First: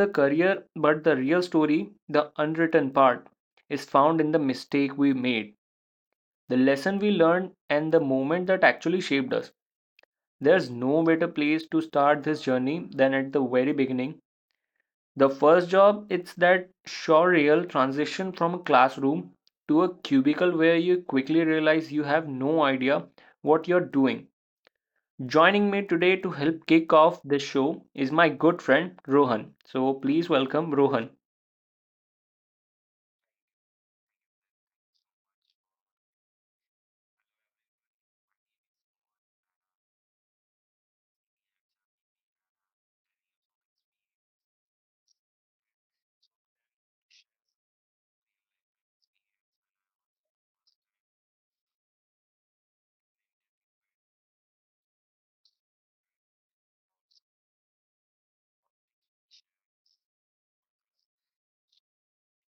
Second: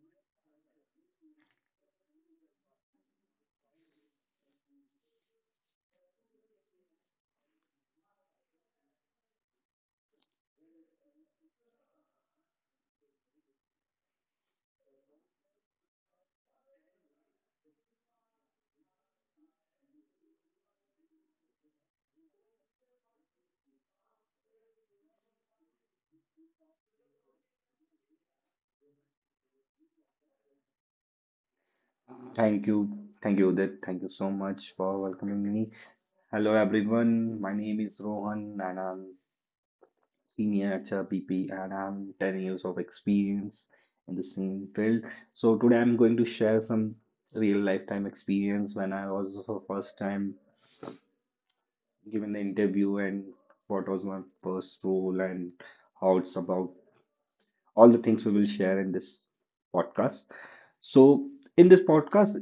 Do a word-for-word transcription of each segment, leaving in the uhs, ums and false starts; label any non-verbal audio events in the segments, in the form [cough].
the career, but the real story, the unwritten part, is found in the mistake we made, the lesson we learned, and the moment that actually shaped us. There's no better place to start this journey than at the very beginning. The first job, it's that surreal transition from a classroom to a cubicle where you quickly realize you have no idea what you're doing. Joining me today to help kick off this show is my good friend Rohan. So please welcome Rohan. Thank you. Thank you, Udit. Thank you so much for welcoming me. Hello, everyone. My name is Rohan and I'm senior at H R P P and I'm ten years of experience in the same field. So today I'm going to share some real lifetime experience when I was for first time given the interview and what was my first role and how it's about all the things we will share in this podcast. So in this podcast,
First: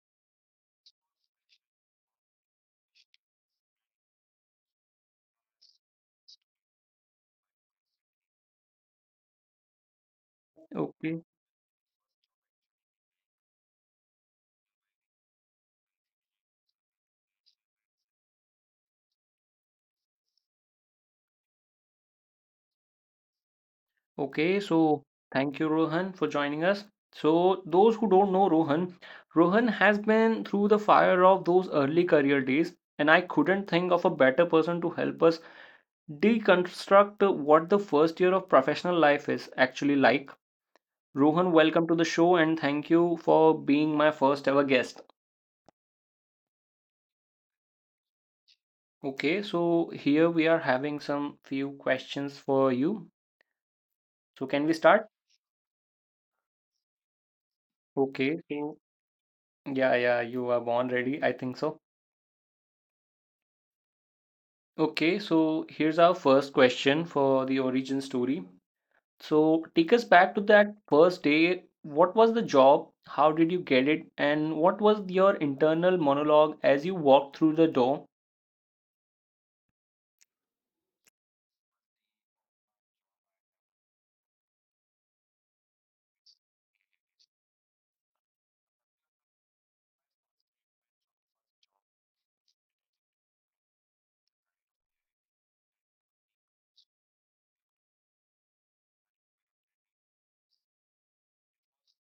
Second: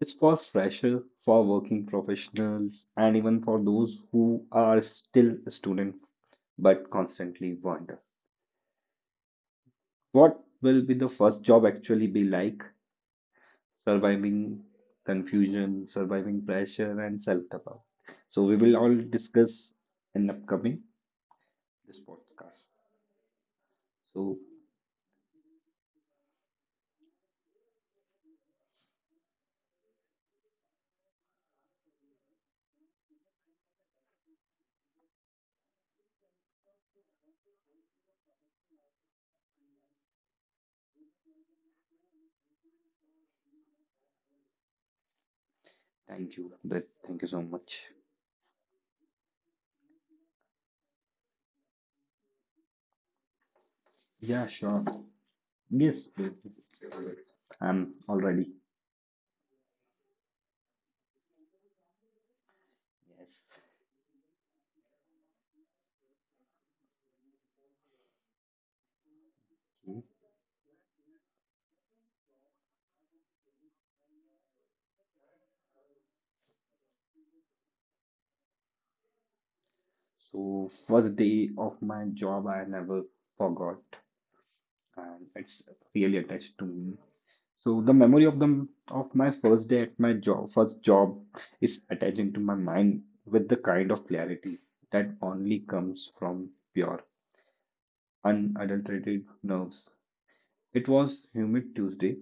it's for freshers, for working professionals, and even for those who are still a student but constantly wonder what will be the Okay. first job actually be like, surviving confusion, surviving pressure, and self-doubt. So we will all discuss in upcoming this podcast. So Okay, so thank you, Rohan, for joining us. So, those who don't know Rohan, Rohan has been through the fire of those early career days, and I couldn't think of a better person to help us deconstruct what the first year of professional life is actually like. Rohan, welcome to the show, and thank you for being my first ever guest. thank you, that thank you so much. Okay, so here we are having some few questions for you. Yeah, So, can sure. we start? Yes, Brit. I'm all ready. Okay, so yeah, yeah, you are born ready, I think so. Okay, so here's our first question for the origin story. So Yes. take us back to that first day. What was the job? How did you get it? And what was your internal monologue as you walked through the door? So first day of my job I never forgot and it's really attached to me. So the memory of the of my first day at my job first job is attaching to my mind with the kind of clarity that only comes from pure unadulterated nerves. It was humid Tuesday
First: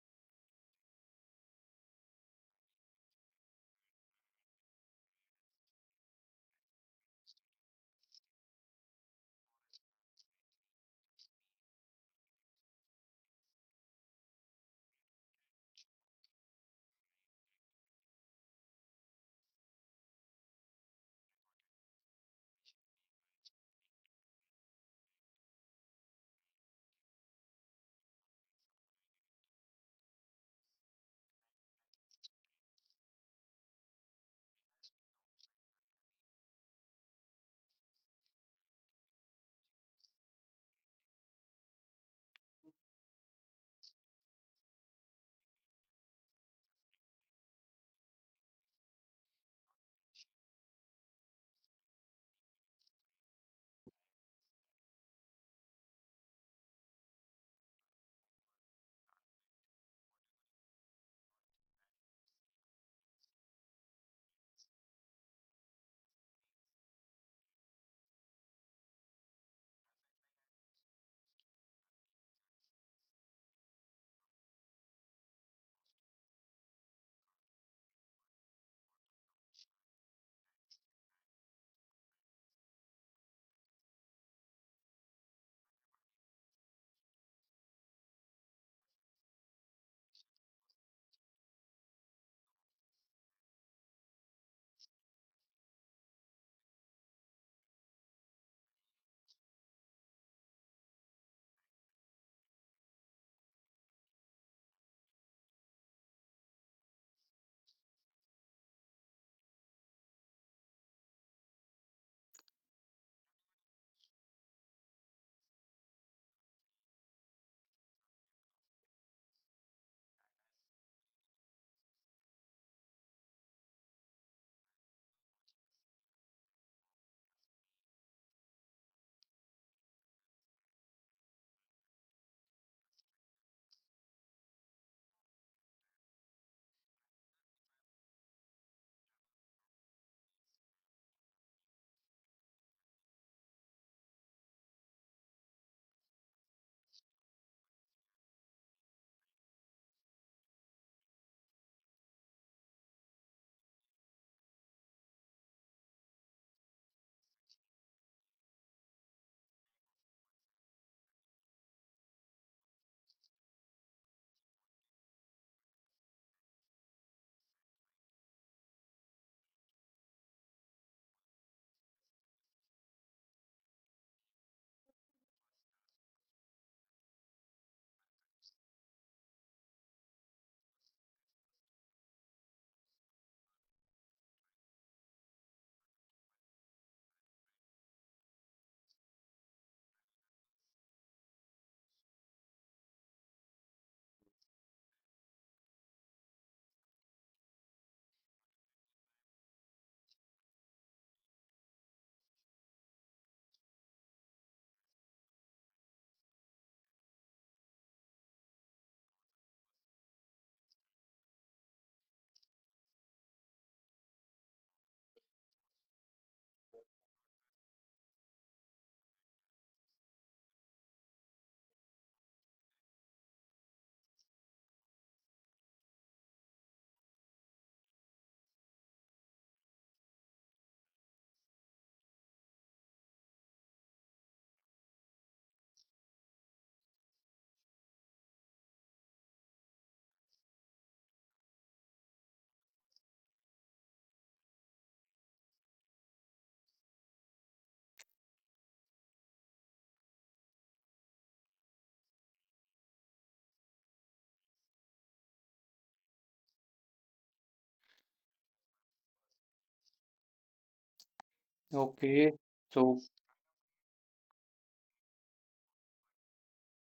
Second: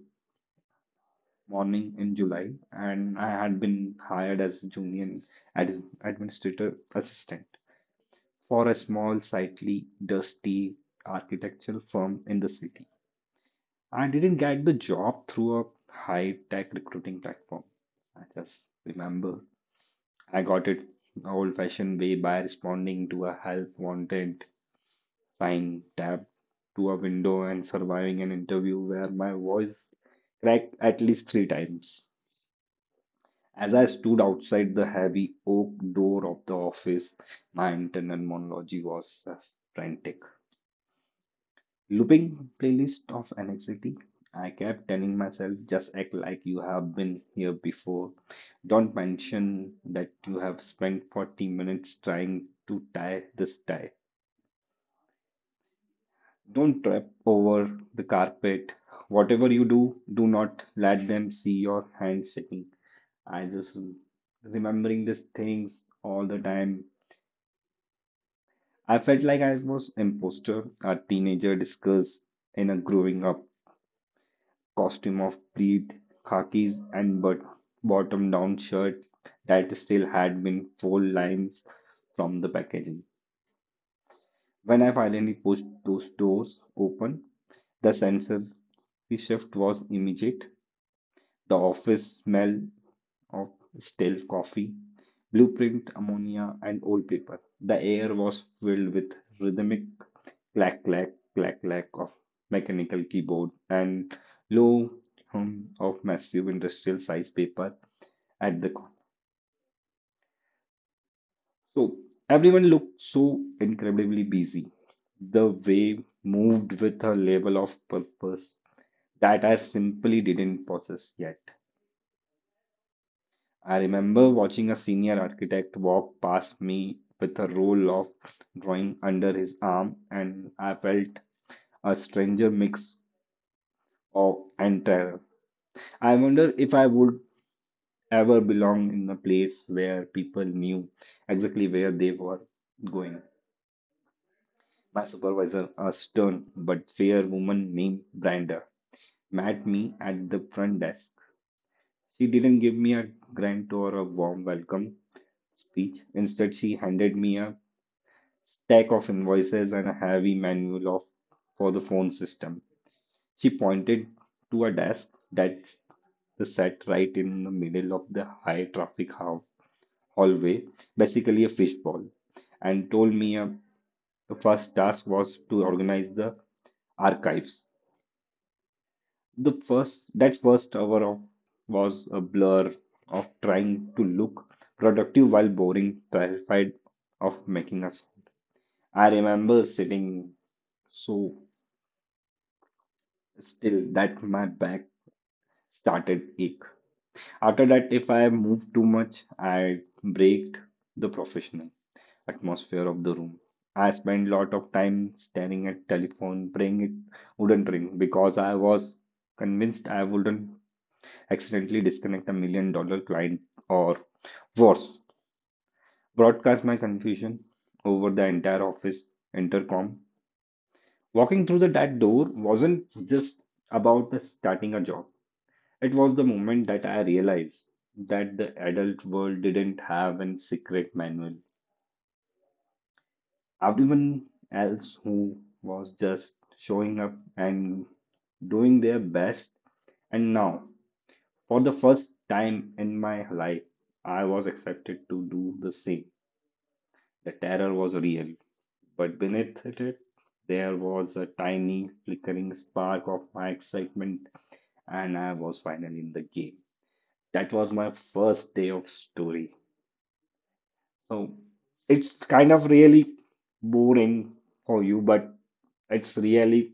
morning in July and I had been hired as junior ad- administrator assistant for a small, slightly dusty architectural firm in the city. I didn't get the job through a high tech recruiting platform. I just remember I got it old fashioned way by responding to a help wanted sign tapped to a window and surviving an interview where my voice cracked at least three times. As I stood outside the heavy oak door of the office, my internal monologue was uh, frantic. Looping playlist of anxiety. I kept telling myself, just act like you have been here before. Don't mention that you have spent forty minutes trying to tie this tie. Don't trip over the carpet. Whatever you do, do not let them see your hands shaking. I just remembering these things all the time. I felt like I was imposter, a teenager discussed in a growing up costume of pleat, khakis, and but bottom down shirt that still had been fold lines from the packaging. When I finally pushed those doors open, the sensory shift was immediate. The office smell of stale coffee, blueprint ammonia, and old paper. The air was filled with rhythmic clack clack clack clack of mechanical keyboard and low hum of massive industrial size paper at the corner. So everyone looked so incredibly busy. The wave moved with a level of purpose that I simply didn't possess yet. I remember watching a senior architect walk past me with a roll of drawing under his arm, and I felt a stranger mix of and terror. I wonder if I would ever belong in a place where people knew exactly where they were going. My supervisor, a stern but fair woman named Brenda, met me at the front desk. She didn't give me a grant or a warm welcome speech. Instead, she handed me a stack of invoices and a heavy manual of for the phone system. She pointed to a desk that s- that sat right in the middle of the high traffic hall hallway, basically a fish ball, and told me uh, the first task was to organize the archives. The first that first hour of was a blur of trying to look productive while boring, terrified of making us. I remember sitting so still that my back started ache. After that, if I moved too much, I braked the professional atmosphere of the room. I spent a lot of time staring at telephone, praying it wouldn't ring because I was convinced I wouldn't accidentally disconnect a million dollar client or worse, broadcast my confusion over the entire office intercom. Walking through the, that door wasn't just about the starting a job. It was the moment that I realized that the adult world didn't have a secret manual everyone else who was just showing up and doing their best. And now, for the first time in my life, I was accepted to do the same. The terror was real, but beneath it, there was a tiny flickering spark of my excitement, and I was finally in the game. That was my first day of story. So it's Okay, kind of so really boring for you, but it's really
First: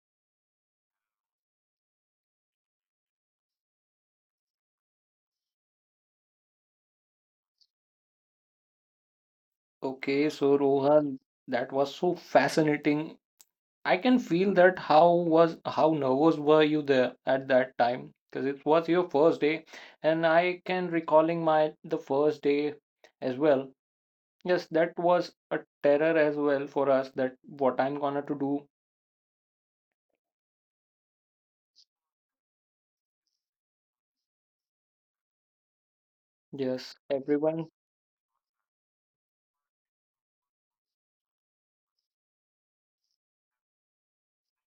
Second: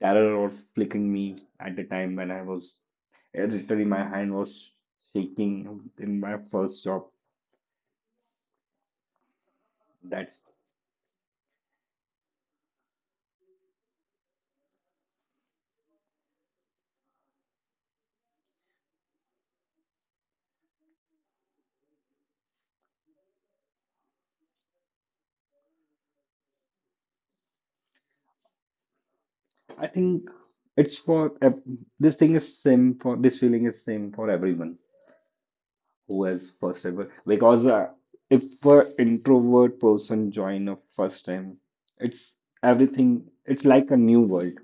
Terror was flicking me at the time when I was literally my hand was shaking in my first job. okay, That's so Rohan, that was so fascinating. I can feel that how was how nervous were you there at that time? Because it was your first day, and I can recalling my the first day as well. Yes, that was a terror as well for us that what I'm gonna to do. I think it's for ev- this thing is same for this feeling is same for everyone who has first Yes, ever because everyone. uh, if a introvert person join a first time, it's everything. It's like a new world.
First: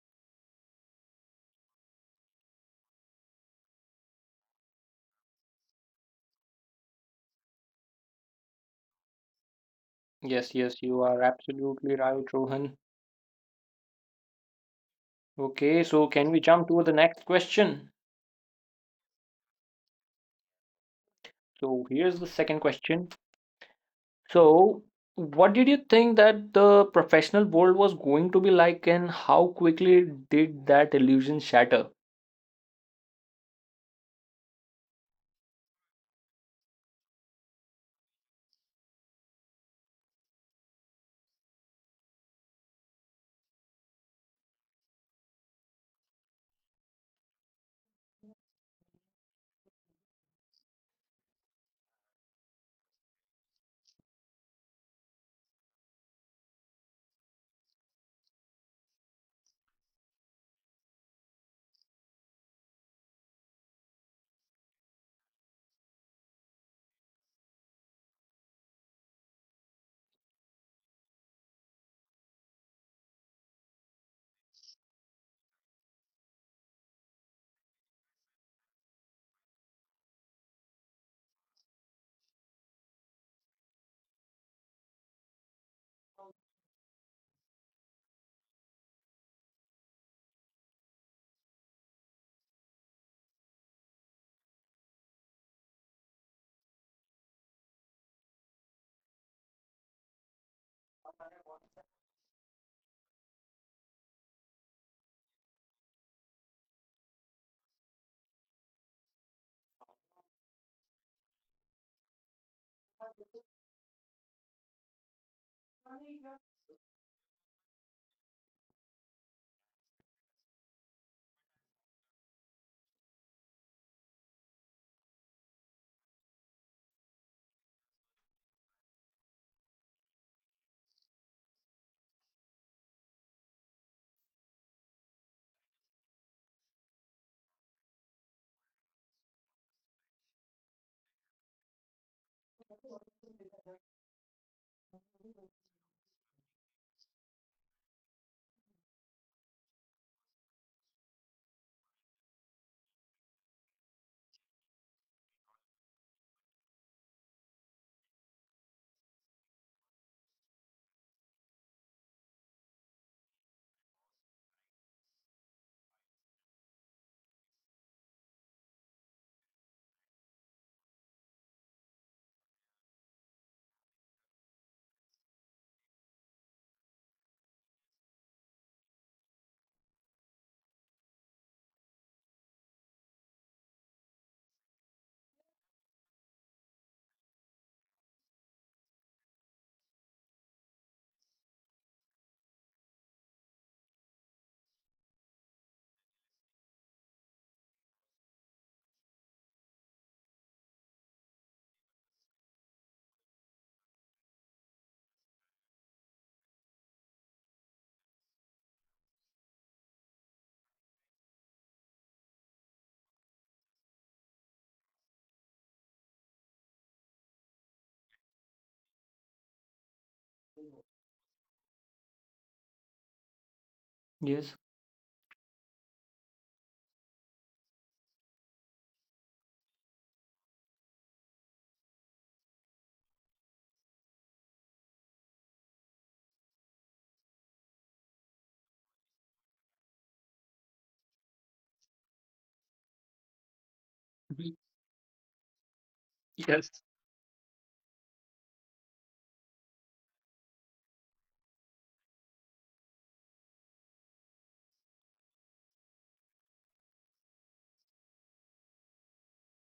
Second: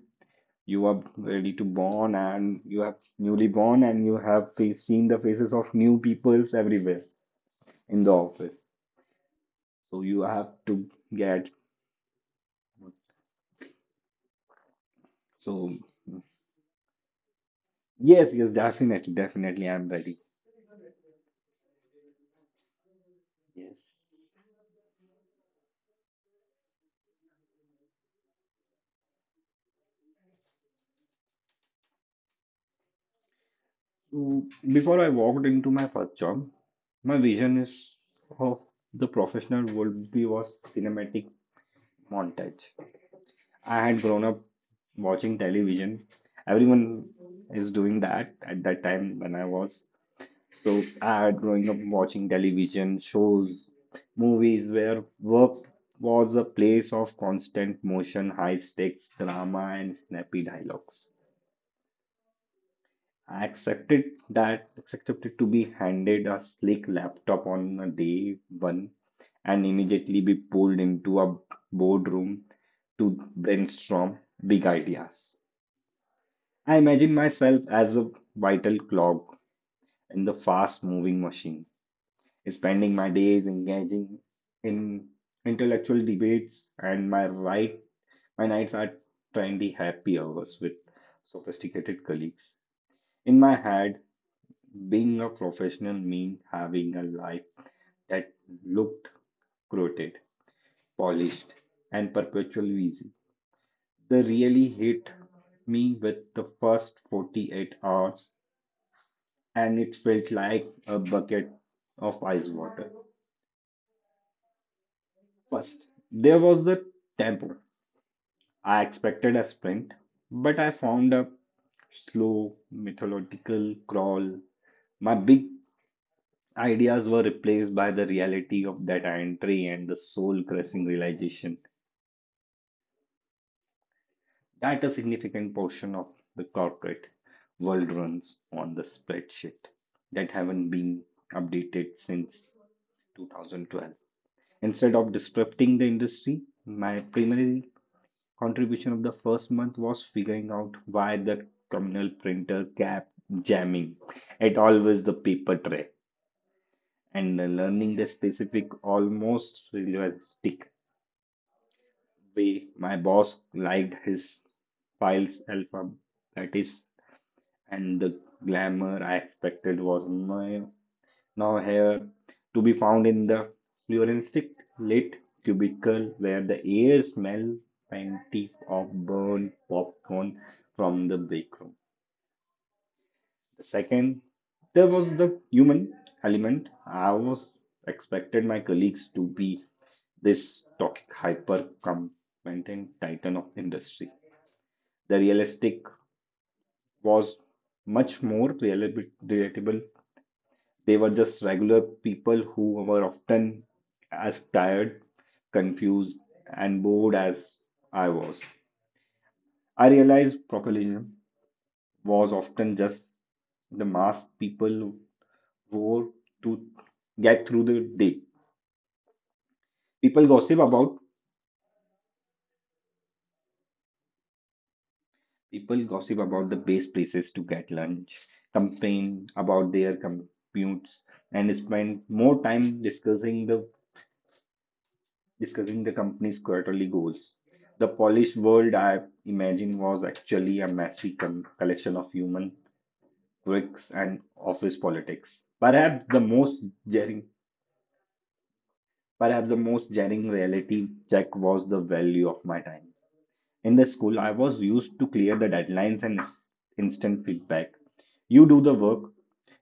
You are ready to born and you have newly born and you have face, seen the faces of new peoples everywhere in the office. So you have Yes, yes, to you are get absolutely right, Rohan. so Okay, so can we jump to the next question? yes, yes, definitely, definitely I'm ready. So here's the second question. Yes. So what did you think that the professional world was going to be like and how quickly did that illusion shatter? So before I walked into my first job, my vision is of the professional would be was cinematic montage. I had grown up watching television. Everyone is doing that at that time when I was So I had growing up watching television shows, movies where work was a place of constant motion, high stakes drama, and snappy dialogues. I accepted that accepted to be handed a slick laptop on a day one and immediately be pulled into a boardroom to brainstorm big ideas. I imagine myself as a vital clog in the fast moving machine spending my days engaging in intellectual debates, and my right my nights are trendy happy hours with sophisticated colleagues. In my head, being a professional means having a life that looked crooked, polished, and perpetually easy. They really hit me with the first forty-eight hours, and it felt like a bucket of ice water. First, there was the tempo. I expected a sprint, but I found a slow, methodical crawl. My big ideas were replaced by the reality of that entry and the soul crushing realization that a significant portion of the corporate world runs on the spreadsheet that haven't been updated since two thousand twelve. Instead of disrupting the industry, my primary contribution of the first month was figuring out why the communal printer kept jamming at always the paper tray and learning the specific almost realistic way my boss liked his files alpha that is and the glamour I expected was no now here to be found in the fluorescent lit cubicle where the air smells faintly of burnt popcorn from the break room. The second, there was the human element. I was expected my colleagues to be this toxic hyper competent titan of industry. The realistic was much more relatable. They were just regular people who were often as tired, confused, and bored as I was. I realized populism was often just the mask people wore to get through the day. People gossip about Yes. people gossip about the best places to get lunch, complain about their commutes, and spend more time discussing the discussing the company's quarterly goals. The polished world I imagine was actually a messy con- collection of human quirks and Mhm. office politics. Perhaps the most Yes. jarring, perhaps the most jarring reality check was the value of my time. In the school, I was used to clear the deadlines and ins- instant feedback. You do the work,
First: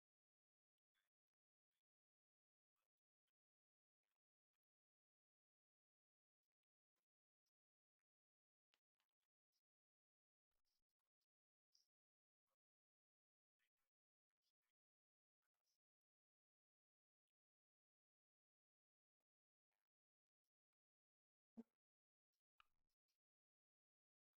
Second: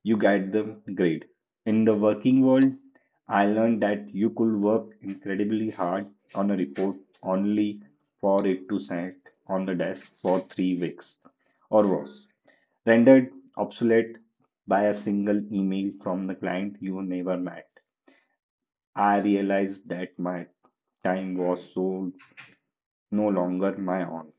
you get the grade. In the working world, I learned that you could work incredibly hard on a report only for it to sit on the desk for three weeks or worse, rendered obsolete by a single email from the client you never met. I realized that my time was so no longer my own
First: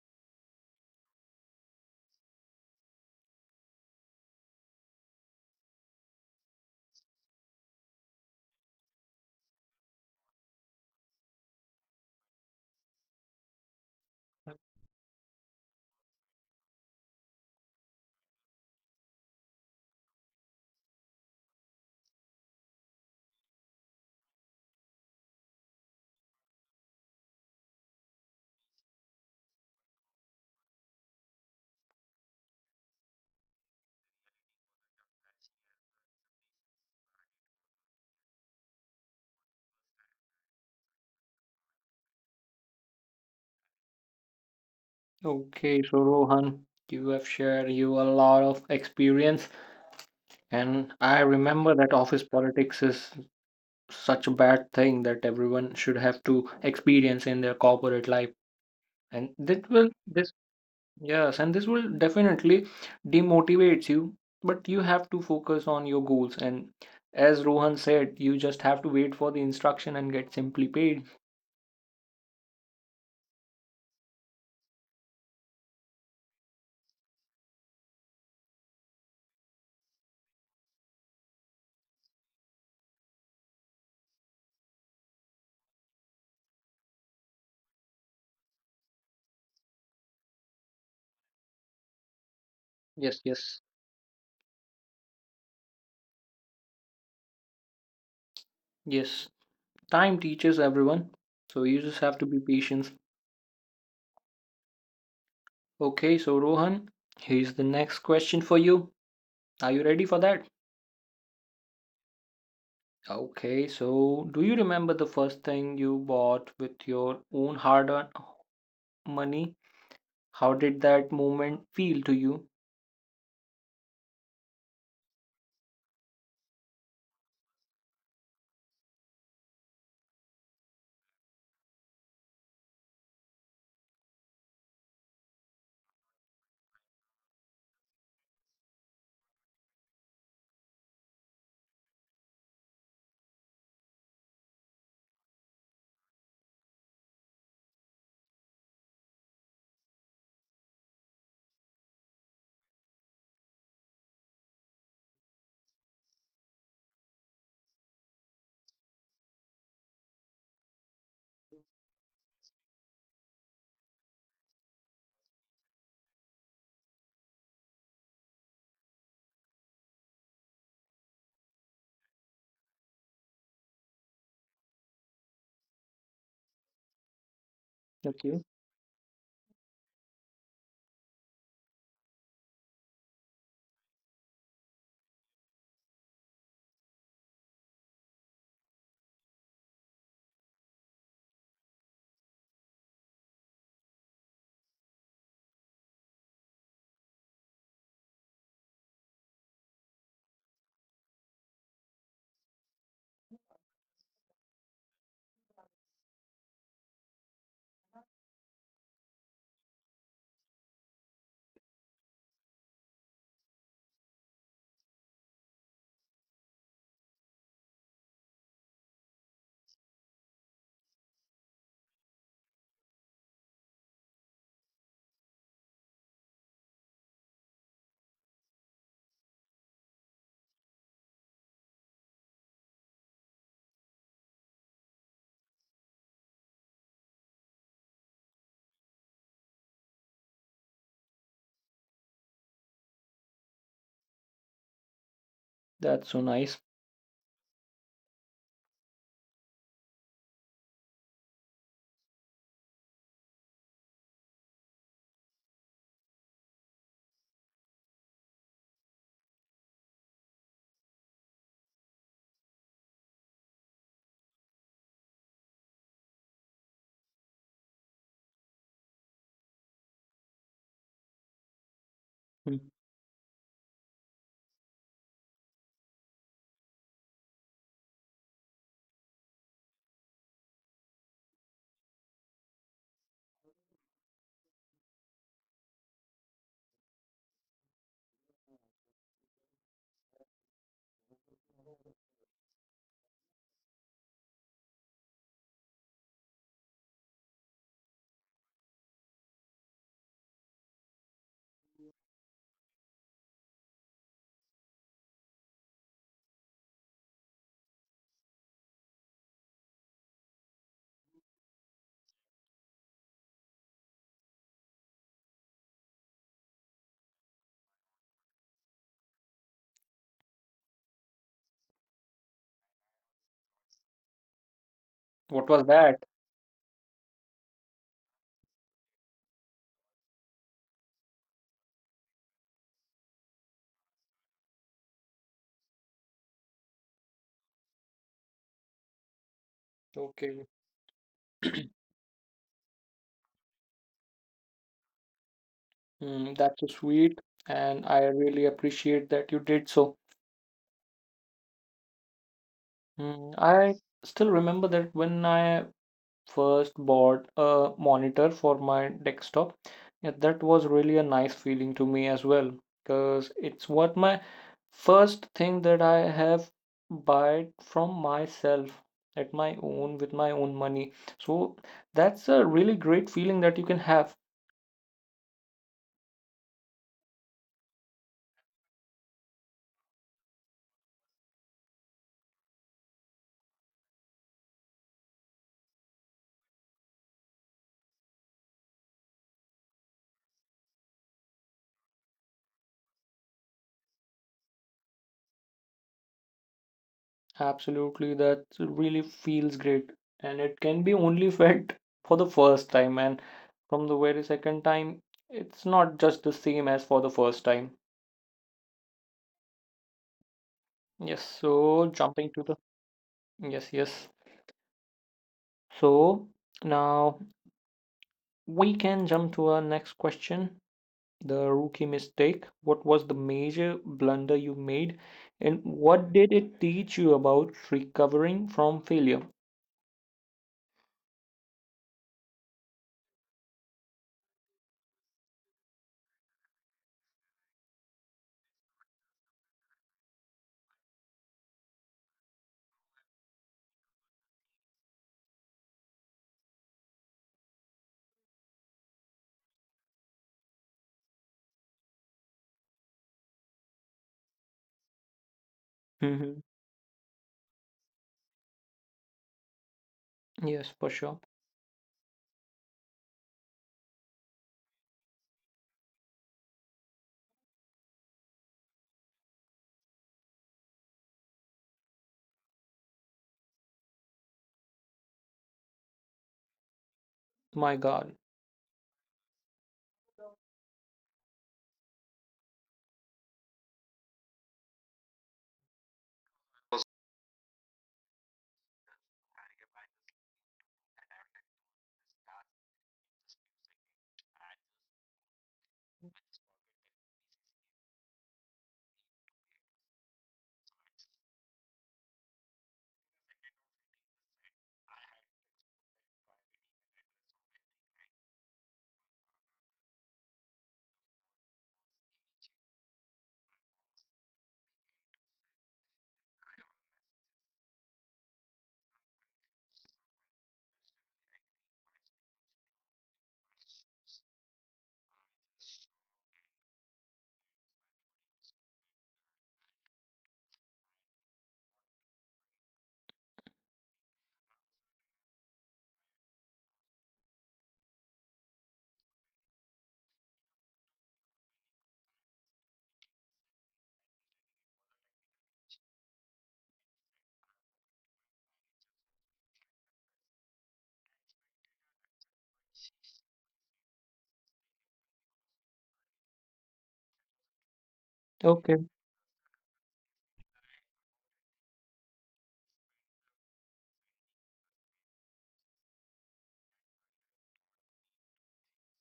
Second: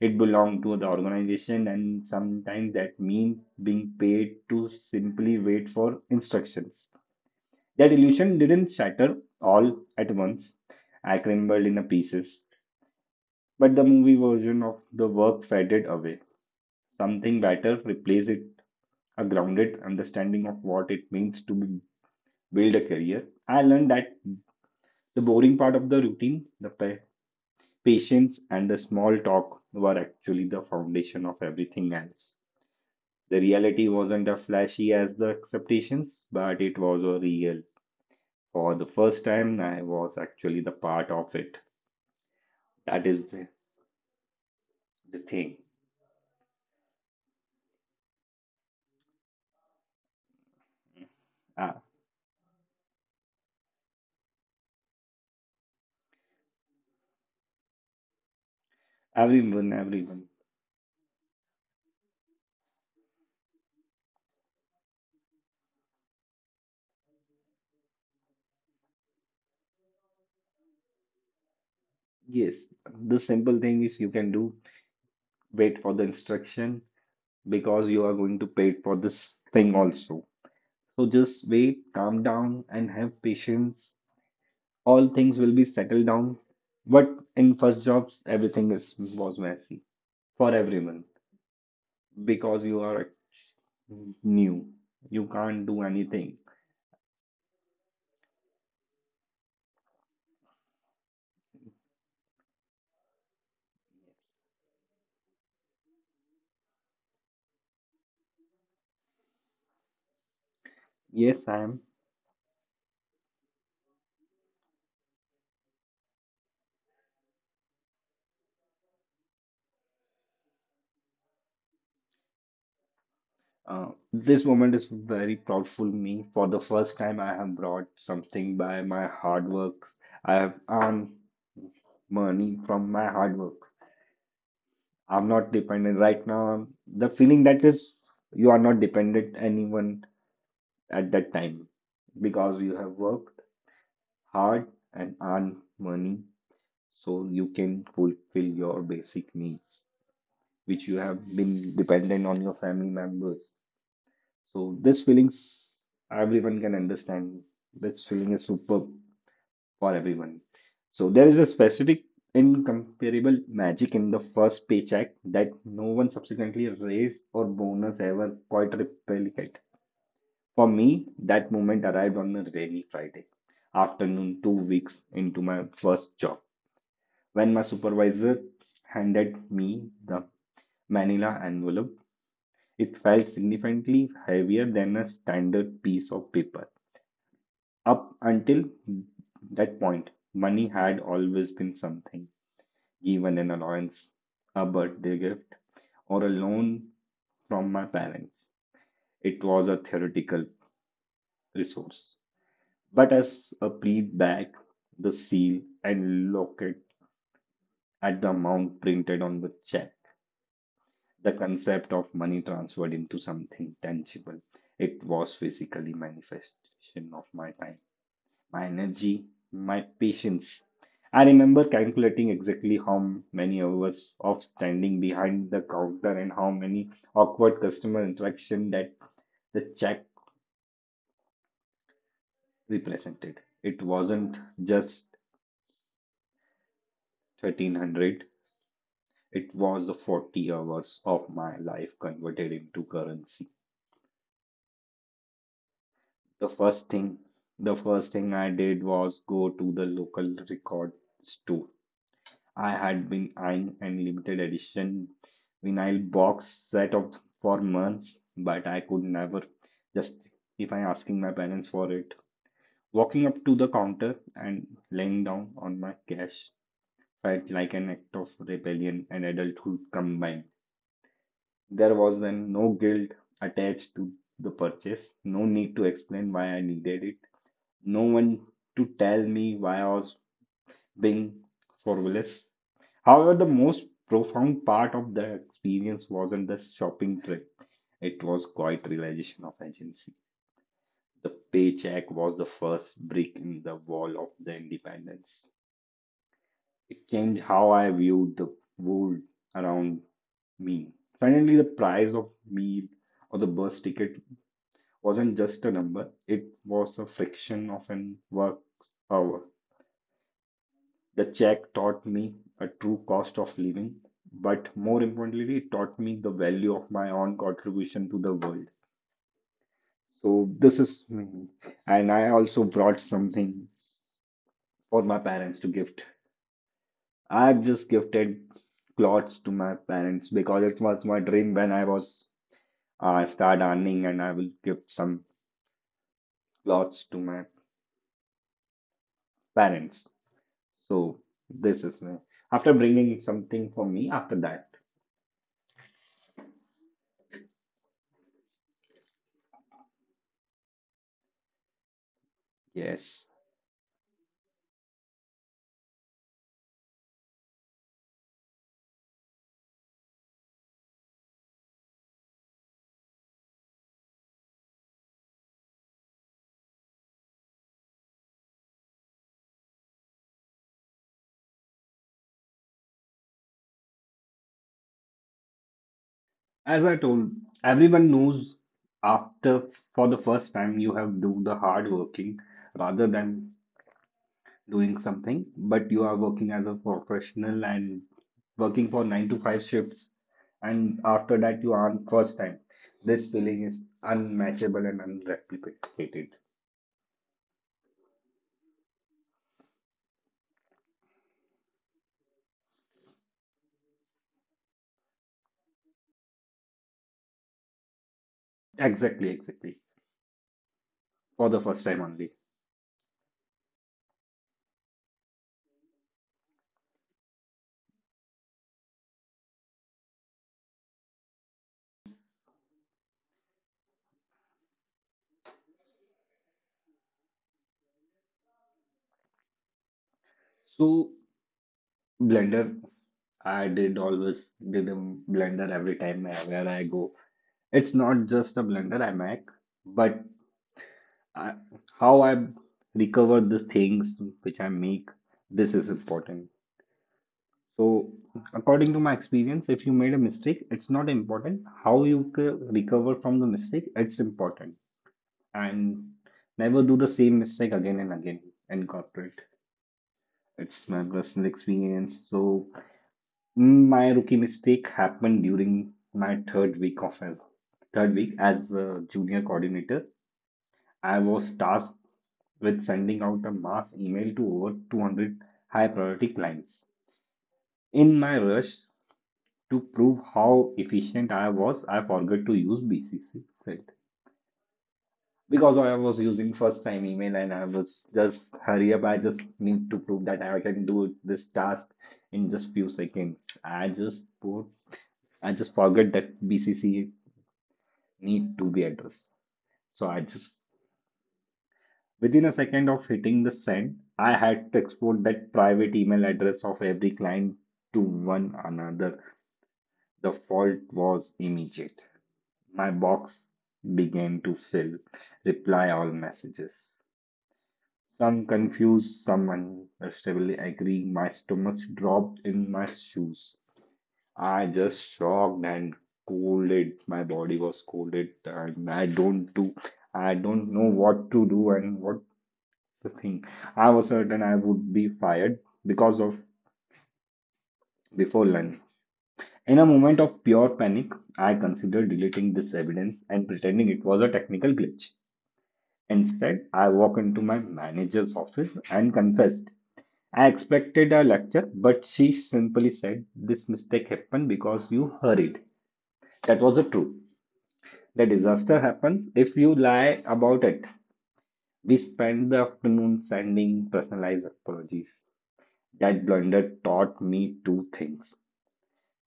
it belonged to the organization and sometimes that means being paid to simply wait for instructions. That illusion didn't shatter all at once. I crumbled in pieces. But the movie version of the work faded away. Something better replaced it, a grounded understanding of what it means to b- build a career. I learned that the boring part of the routine, the pa- patience, and the small talk were actually the foundation of everything else. The reality wasn't as flashy as the expectations, but it was a real. For the first time, I was actually the part of it. That is the, the thing. Okay, so Rohan, you have shared you a lot of experience. And I remember Ah, that office politics is such a bad thing that everyone should have to experience in their corporate life. And this everyone, will everyone. this yes, and this will definitely demotivates you. But you have to focus on your goals. And as Rohan said, you just have to wait for the instruction and get simply paid. Yes, the simple thing is you can do wait for the instruction because you are going to pay for this thing also. So just wait, calm down, and have patience. All things will be settled down. But in first jobs, everything is was messy for everyone, because you are Yes, yes, new. You can't do anything. yes. Time teaches everyone. So you just have to be patient. Okay, so Rohan, here's the next question for you. Are you ready for that? Yes, I am. Okay, so do you remember the first thing you bought with your own hard-earned money? How did that moment feel to you? Uh, this moment is very proud for me. For the first time, I have brought something by my hard work. I have earned money from my hard work. I'm not dependent right now. The feeling that is, you are not dependent anyone at that time because you have worked hard and earned money so you can fulfill your basic needs. Which you have been dependent on your family members. So this feelings everyone can understand. This feeling is superb for everyone. So there is a specific incomparable magic in the first paycheck that no one subsequently raise or bonus ever quite replicate. For me, that moment arrived on a rainy Friday afternoon, two weeks into my first job, when my supervisor Okay, handed me the manila envelope. It felt significantly heavier than a standard piece of paper. Up until that point, money had always been something given: an allowance, a birthday gift, or a loan from my parents. It was a theoretical resource. But as I breathed back the seal and locket at the amount printed on the check, the concept of money transferred into something tangible. It was physically manifestation of my time, my energy, my patience. I remember calculating exactly how many hours of standing behind the counter and how many awkward customer interaction that the check represented. It wasn't just thirteen hundred, it was the forty hours of my life converted into currency. that's so The nice. first thing the first thing I did was go to the local record store. I had been eyeing an limited edition vinyl box set of for months, but I could never justify asking my parents for it. Walking up to the counter and laying down on my cash felt like an act of rebellion and adulthood combined. There was then Hmm. no guilt attached to the purchase, no need to explain why I needed it, no one to tell me why I was being frivolous. However, the most profound part of the experience wasn't the shopping trip, it was quite realization of agency. The paycheck was the first brick in the wall of the independence. It changed how I viewed the world around me. Suddenly, the price of meal or the bus ticket wasn't just a number, it was a fraction of an work hour. The check taught me a true cost of living, but more importantly, it taught me the value of my own contribution to the world. So this is me. And I also brought something for my What parents to was gift. that? I have just gifted clothes to my parents because it was my dream when I was uh, start earning and I will give some clothes to my parents. Okay. So this is [clears throat] me. After bringing something for me after that. Hmm, that's so sweet, and I really appreciate that you did so. Yes. Hmm, I still remember that when I first bought a monitor for my desktop. Yeah, that was really a nice feeling to me as well because it's what my first thing that I have buy from myself at my own with my own money. So that's a really great feeling that you can have. As I told, everyone knows after for the first time you have do the hard working rather than doing something, but you are working as a professional and working for nine to five shifts, and after that you earn first time. This feeling is unmatchable and unreplicated. Absolutely, that really feels great and it can be only [laughs] felt for the first time and from the very second time it's not just the same as for the first time. Exactly, exactly. Yes, For the first time so only. jumping to the yes, yes. So now we can jump to our next question. The rookie mistake. What was the major blunder you made, and what did it teach you about recovering from failure? So blender, I did always did a blender every time where I go. It's not just a blender I make, but I, how I recover the things which I make, this is important. So, according to my experience, if you made a mistake, it's not important. How you c- recover from the mistake, it's important. And Hmm. never do the same mistake again and again in corporate. It's Yes, my for sure. personal experience. So, mm, my rookie mistake happened during my third week of as third week as a junior coordinator. I was tasked with sending out a mass email to over two hundred high priority clients. My In my God. rush to prove how efficient I was, I forgot to use B C C filter because I was using first time email and I was just hurry up. I just need to prove that I can do this task in just few seconds. I just put I just forget that B C C need to be addressed. So I just within a second of hitting the send, I had to export that private email address of every client to one another. The fault was immediate. My box began to fill, reply all messages. Some confused, some understandably angry. My stomach dropped in my shoes. I just shocked and colded. My body was colded, and I don't do, I don't know what to do and what the thing. I was certain I would be fired because of before lunch. In a moment of pure panic, I considered deleting this evidence and pretending it was a technical glitch. Instead, I walked into my manager's office and confessed. I expected a lecture, but she simply said, "This mistake happened because you hurried. That was the truth. The disaster Okay, happens if you lie about it." We spent the afternoon sending personalized apologies. That blunder taught me two things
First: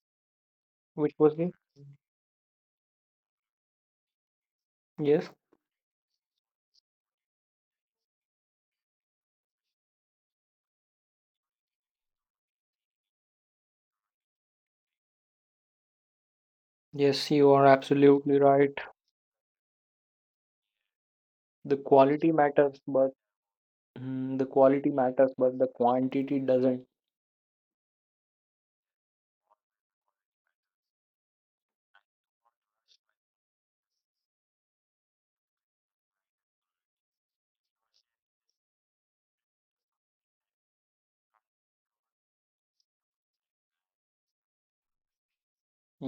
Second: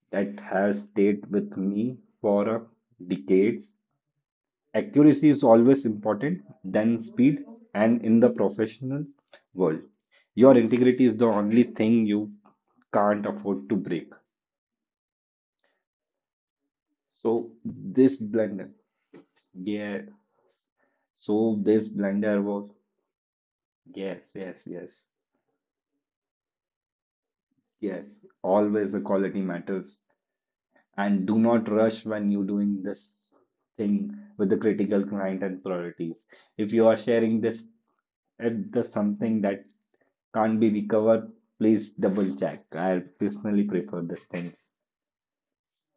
that have which stayed was the with me for uh, decades. Accuracy yes, is always important, than speed, and in the professional world, your integrity is the only thing you can't afford to break. yes. So You are this absolutely blender, right. yeah. So The this quality blender was matters, but yes, mm, the yes, quality yes, matters, but the quantity doesn't. yes. Always the quality matters. And do not rush when you're doing this thing with the critical client and priorities. If you are sharing this, if there's something that can't be recovered, please double check. I personally prefer these things.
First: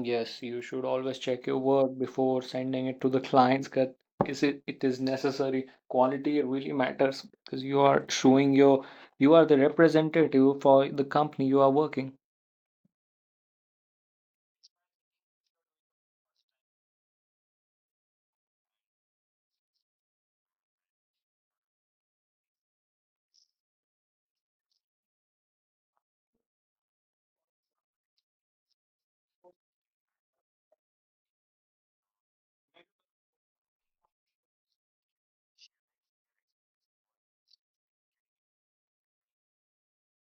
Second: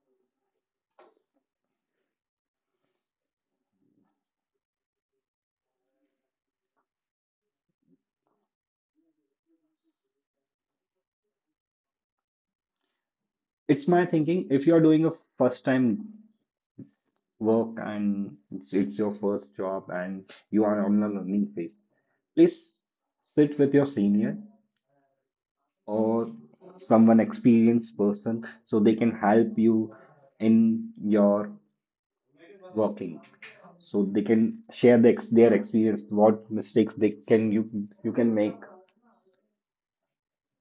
Yes, you should always check your work before sending it to the clients because is it it is necessary. Quality really matters because you are showing your you are the representative for the company you are working. It's my thinking. If you're doing a first time work and it's, it's your first job and you are on a learning phase, please sit with your senior or someone experienced person so they can help you in your working so they can share the, ex- their experience what mistakes they can you you can make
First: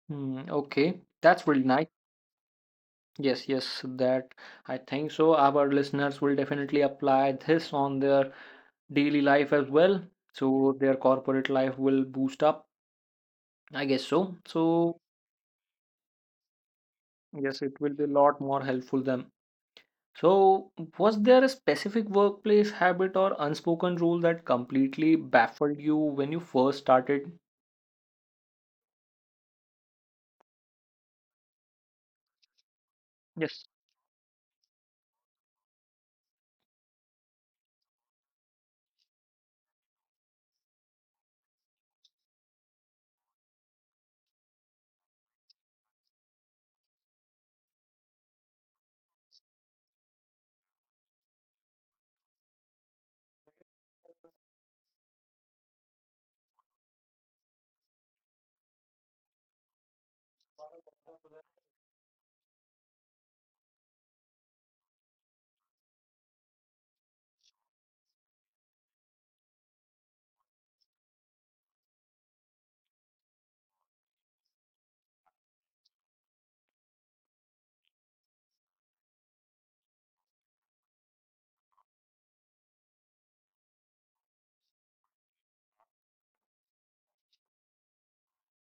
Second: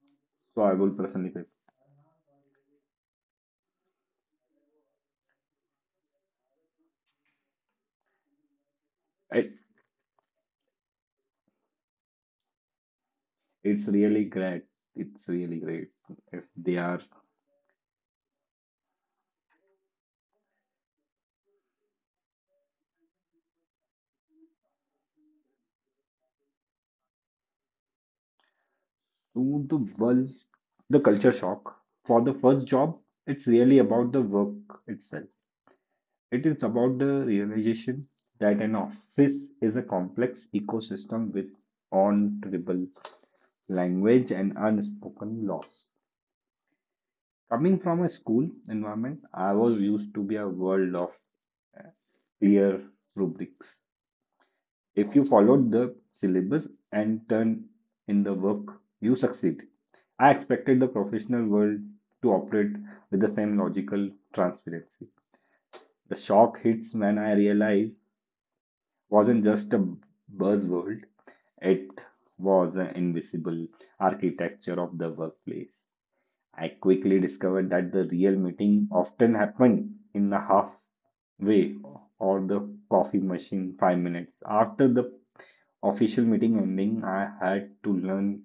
Hmm, so I will okay, personally pick that's really nice. Yes, yes, that I think so. Our listeners will definitely apply this on their daily it, life as well, so their corporate life will boost up. I it's guess really so. great. So It's really great if they are yes, it will be a lot more helpful than. So, was there a specific workplace habit or unspoken rule that completely baffled you when you first started? to the world. The culture shock for the first job, Yes. it's really about the work itself. It is about the realization that an office is a complex ecosystem with untraceable language and unspoken laws. Coming from a school environment, I was used to be a world of uh, clear rubrics. If you followed the syllabus and turned in the work, you succeed. I expected the professional world to operate with the same logical transparency. The shock hits when I realize wasn't just a buzzword, it was an invisible architecture of the workplace. I quickly discovered that the real meeting often happened in the halfway or the coffee machine five minutes. After the official meeting ending, I had to learn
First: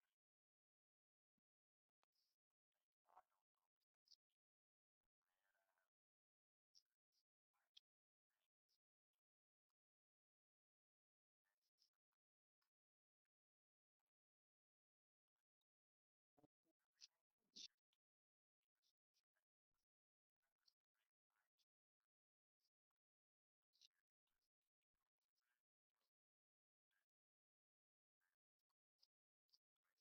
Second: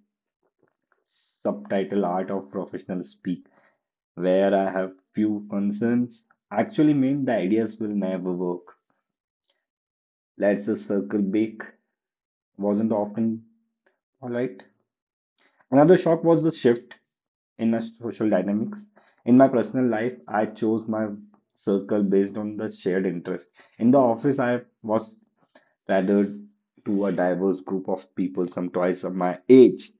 subtitle art of professional speak, where I have few concerns. Actually mean the ideas will never work. Let's a circle back wasn't often polite. Another shock was the shift in the social dynamics. In my personal life, I chose my circle based on the shared interest. In the office, I was tethered to a diverse group of people, some twice of my age,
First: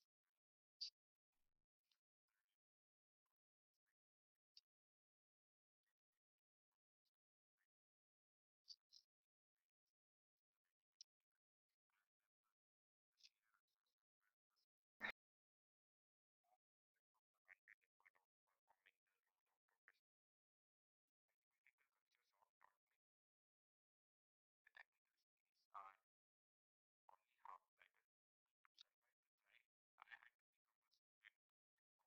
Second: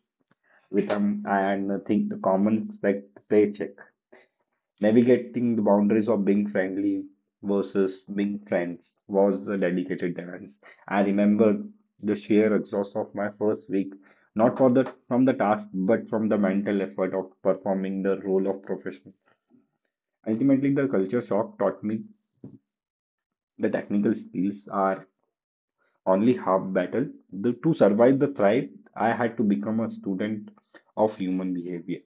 with whom I had nothing in common except paycheck. Navigating the boundaries of being friendly versus being friends was a dedicated dance. I remember the sheer exhaust of my first week, not for the from the task, but from the mental effort of performing the role of professional. Ultimately, the culture shock taught me the technical skills are only half battle. The, to survive the thrive, I had to become a student of human behavior.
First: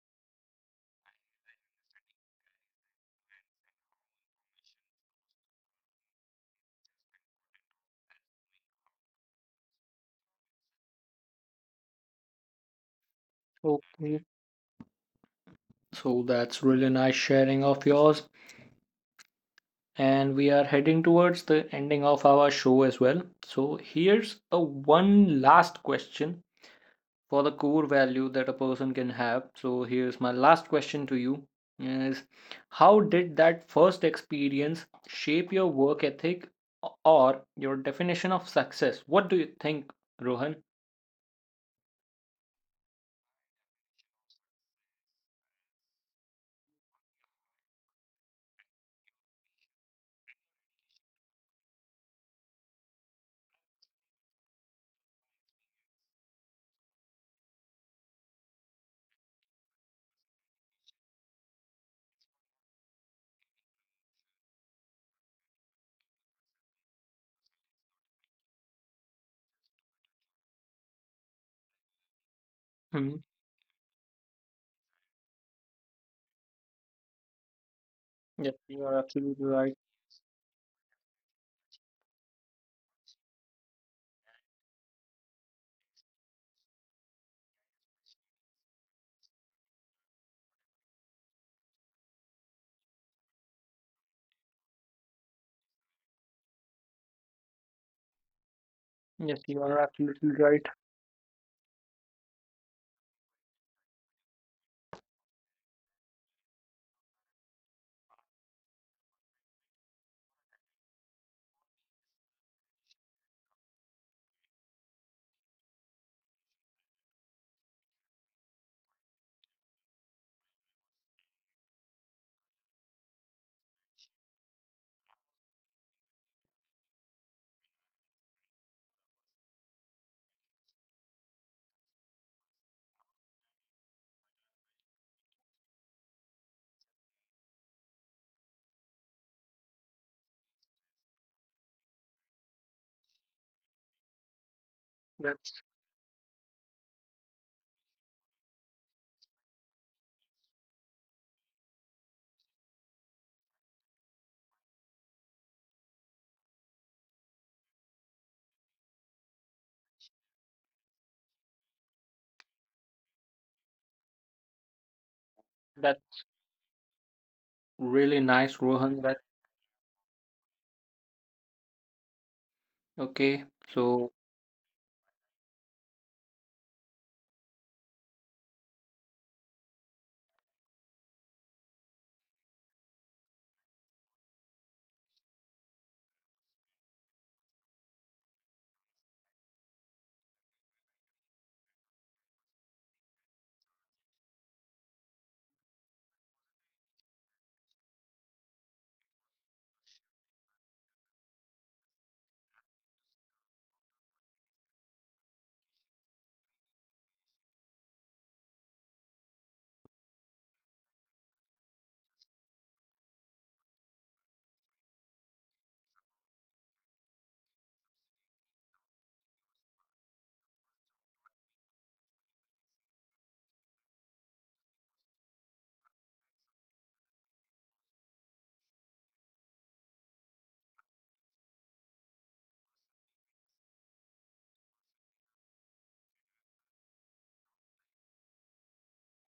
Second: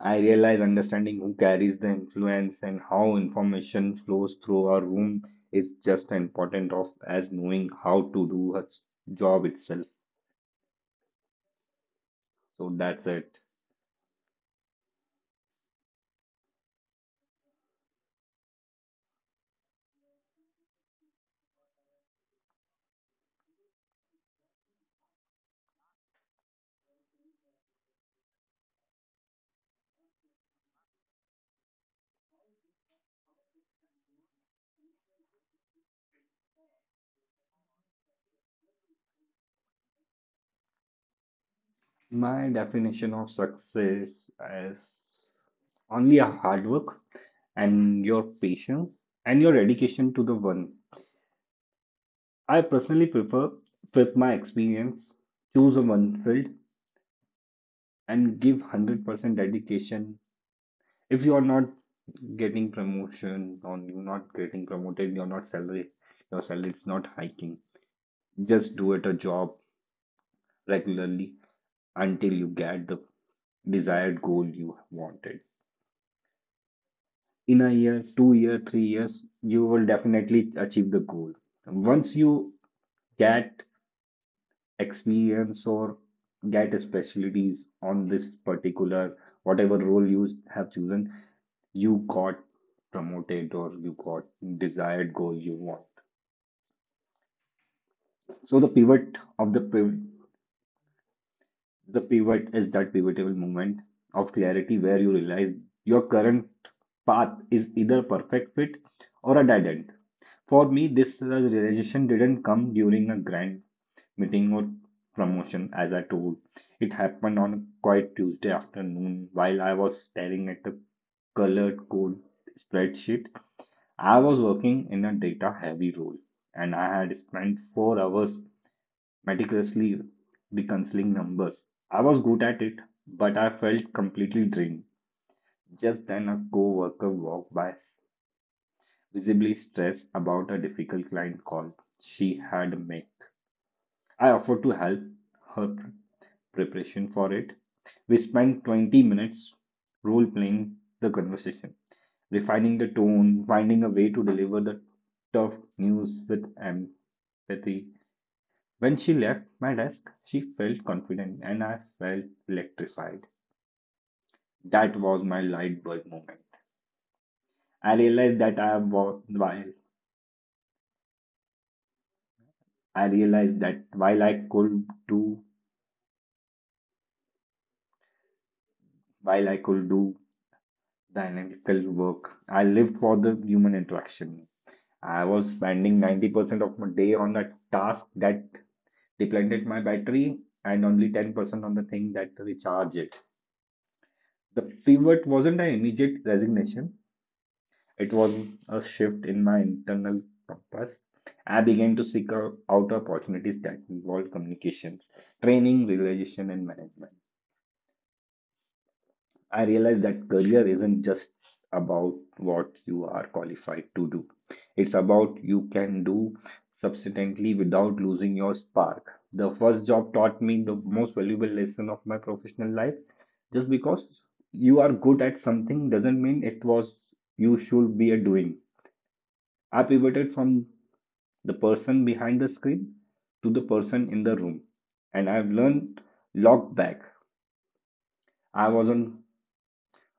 I realize understanding who carries the influence and how information flows through our room is just as important of as knowing how to do her job itself. So that's it. Okay, so that's really nice sharing of yours. And we are heading towards the ending of our show as well. So, here's a one last question for the core value that a person can have. So here's my last question to you is how did that first experience shape your work ethic or your definition of success? What do you think, Rohan? My definition of success is only a hard work and your patience and your dedication to the one. I personally prefer, with my experience, choose a one field and give one hundred percent dedication. If you are not getting promotion or you're not getting promoted you're not salary, your salary is not hiking, just do it a job regularly until you get the Hmm. desired goal you wanted. In a year, two year, Yes, three you are years absolutely you will right. definitely achieve the goal once you get experience or get specialties on this particular whatever role you have chosen. You got promoted or you got desired goal you want. So the pivot Yes, of the you are pivot, absolutely right. the pivot is that pivotal moment of clarity where you realize your current path is either perfect fit or a dead end. For me, this uh, realization didn't come during a grand meeting or promotion, as I told. It happened on a quiet Tuesday afternoon while I was staring at a colored code spreadsheet. I was working in a data heavy role and I had spent four hours meticulously reconciling numbers. I was good at it, but I felt completely drained. Just then, a co worker walked by, visibly stressed about a difficult client call she had made. I offered to help her That's preparation for it. We spent twenty minutes role playing the conversation, refining the tone, finding a way to deliver the tough news with empathy. When she left my desk, she felt confident and I felt electrified. That was my light bulb moment. that's I realized that really I nice, was Rohan. That while I realized that okay. while I So could do While I could do the analytical work, I lived for the human interaction. I was spending ninety percent of my day on a task that depleted my battery and only ten percent on the thing that recharged it. The pivot wasn't an immediate resignation. It was a shift in my internal compass. I began to seek out out opportunities that involved communications, training, realization, and management. I realized that career isn't just about what you are qualified to do. It's about you can do subsequently without losing your spark. The first job taught me the most valuable lesson of my professional life. Just because you are good at something doesn't mean it was you should be a doing. I pivoted from the person behind the screen to the person in the room. And I've learned locked back. I was on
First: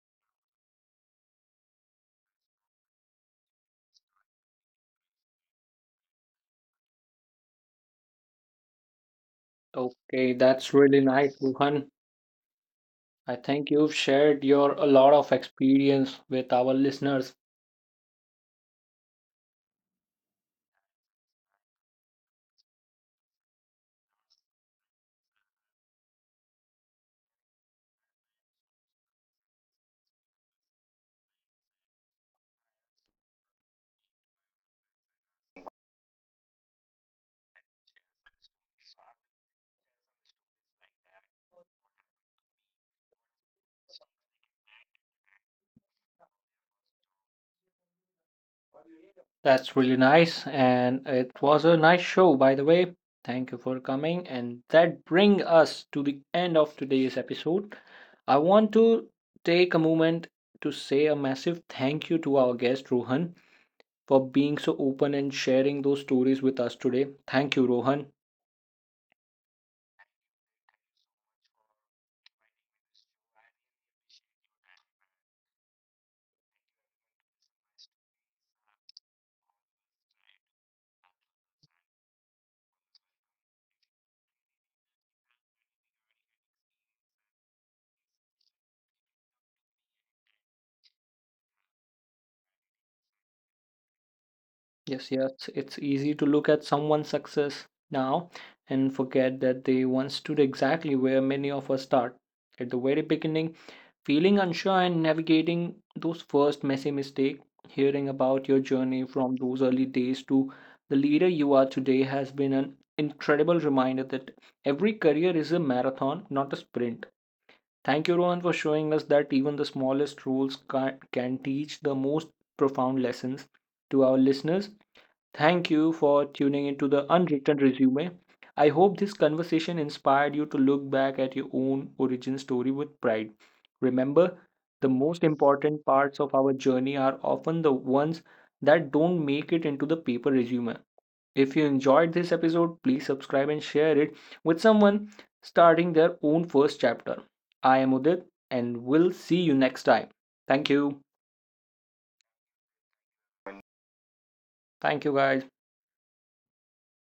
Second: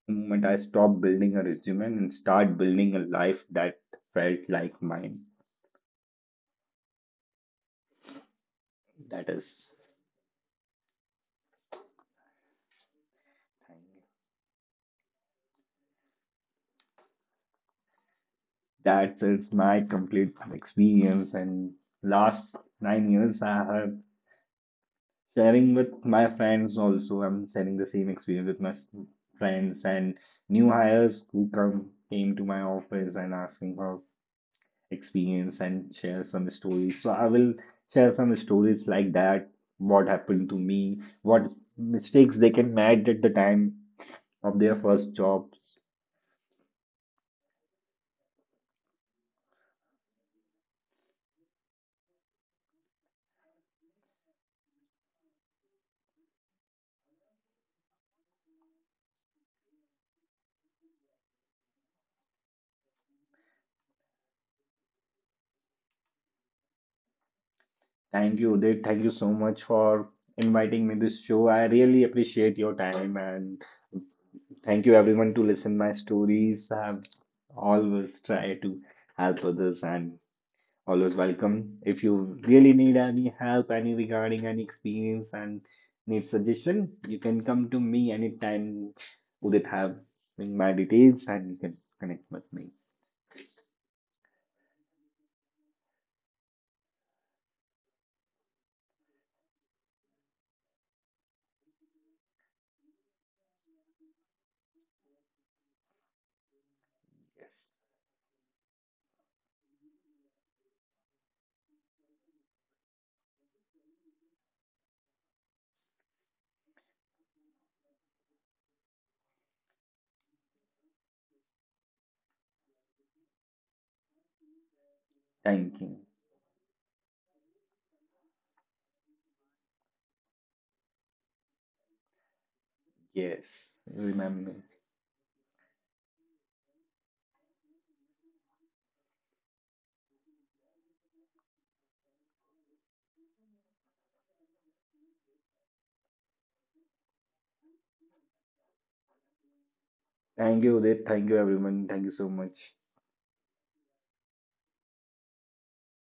the moment I stopped building a resume and start building a life that felt like mine. That is okay, that's really nice, Rohan. I think you've shared your a lot of experience with our listeners. that is my complete experience and last nine years I have sharing with my friends also. I'm sharing the same experience with my friends and new hires who come came to my office and asking how experience and share some stories. So I will share some stories like that, what happened to me, what mistakes they can made at the time of their first job. That's really nice, and it was a nice show, by the way. Thank you for coming, and that brings us to the end of today's episode. I want to take a moment to say a massive thank you to our guest Rohan for being so open and sharing those stories with us today. Thank you, Rohan. Thank you, Udit. Thank you so much for inviting me this show. I really appreciate your time and thank you everyone to listen my stories. I've always tried to help others and always welcome. If you really need any help, any regarding any experience and need suggestion, you can come to me anytime. Udit have my details and you can connect with me. Yes, yes, it's easy to look at someone's success now and forget that they once stood exactly where many of us start, at the very beginning. Feeling unsure and navigating those first messy mistakes, hearing about Yes. your journey from those early days to the leader you are today has been an incredible reminder that every career is a marathon, not a sprint. Thank you, Rohan, for showing us that even the smallest rules can, can teach the most profound lessons to our listeners. Thank you for tuning Thank into you. the Unwritten Resume. I hope this conversation inspired you to look back at your own origin story with pride. Remember, Yes. the most Remember. important parts of our journey are often the ones that don't make it into the paper resume. If you enjoyed this episode, please subscribe and share it with someone starting their own first chapter. I am Udit and we'll see you next time. Thank you. Thank you, Udit. Thank you, everyone. Thank you so much. Thank you, guys.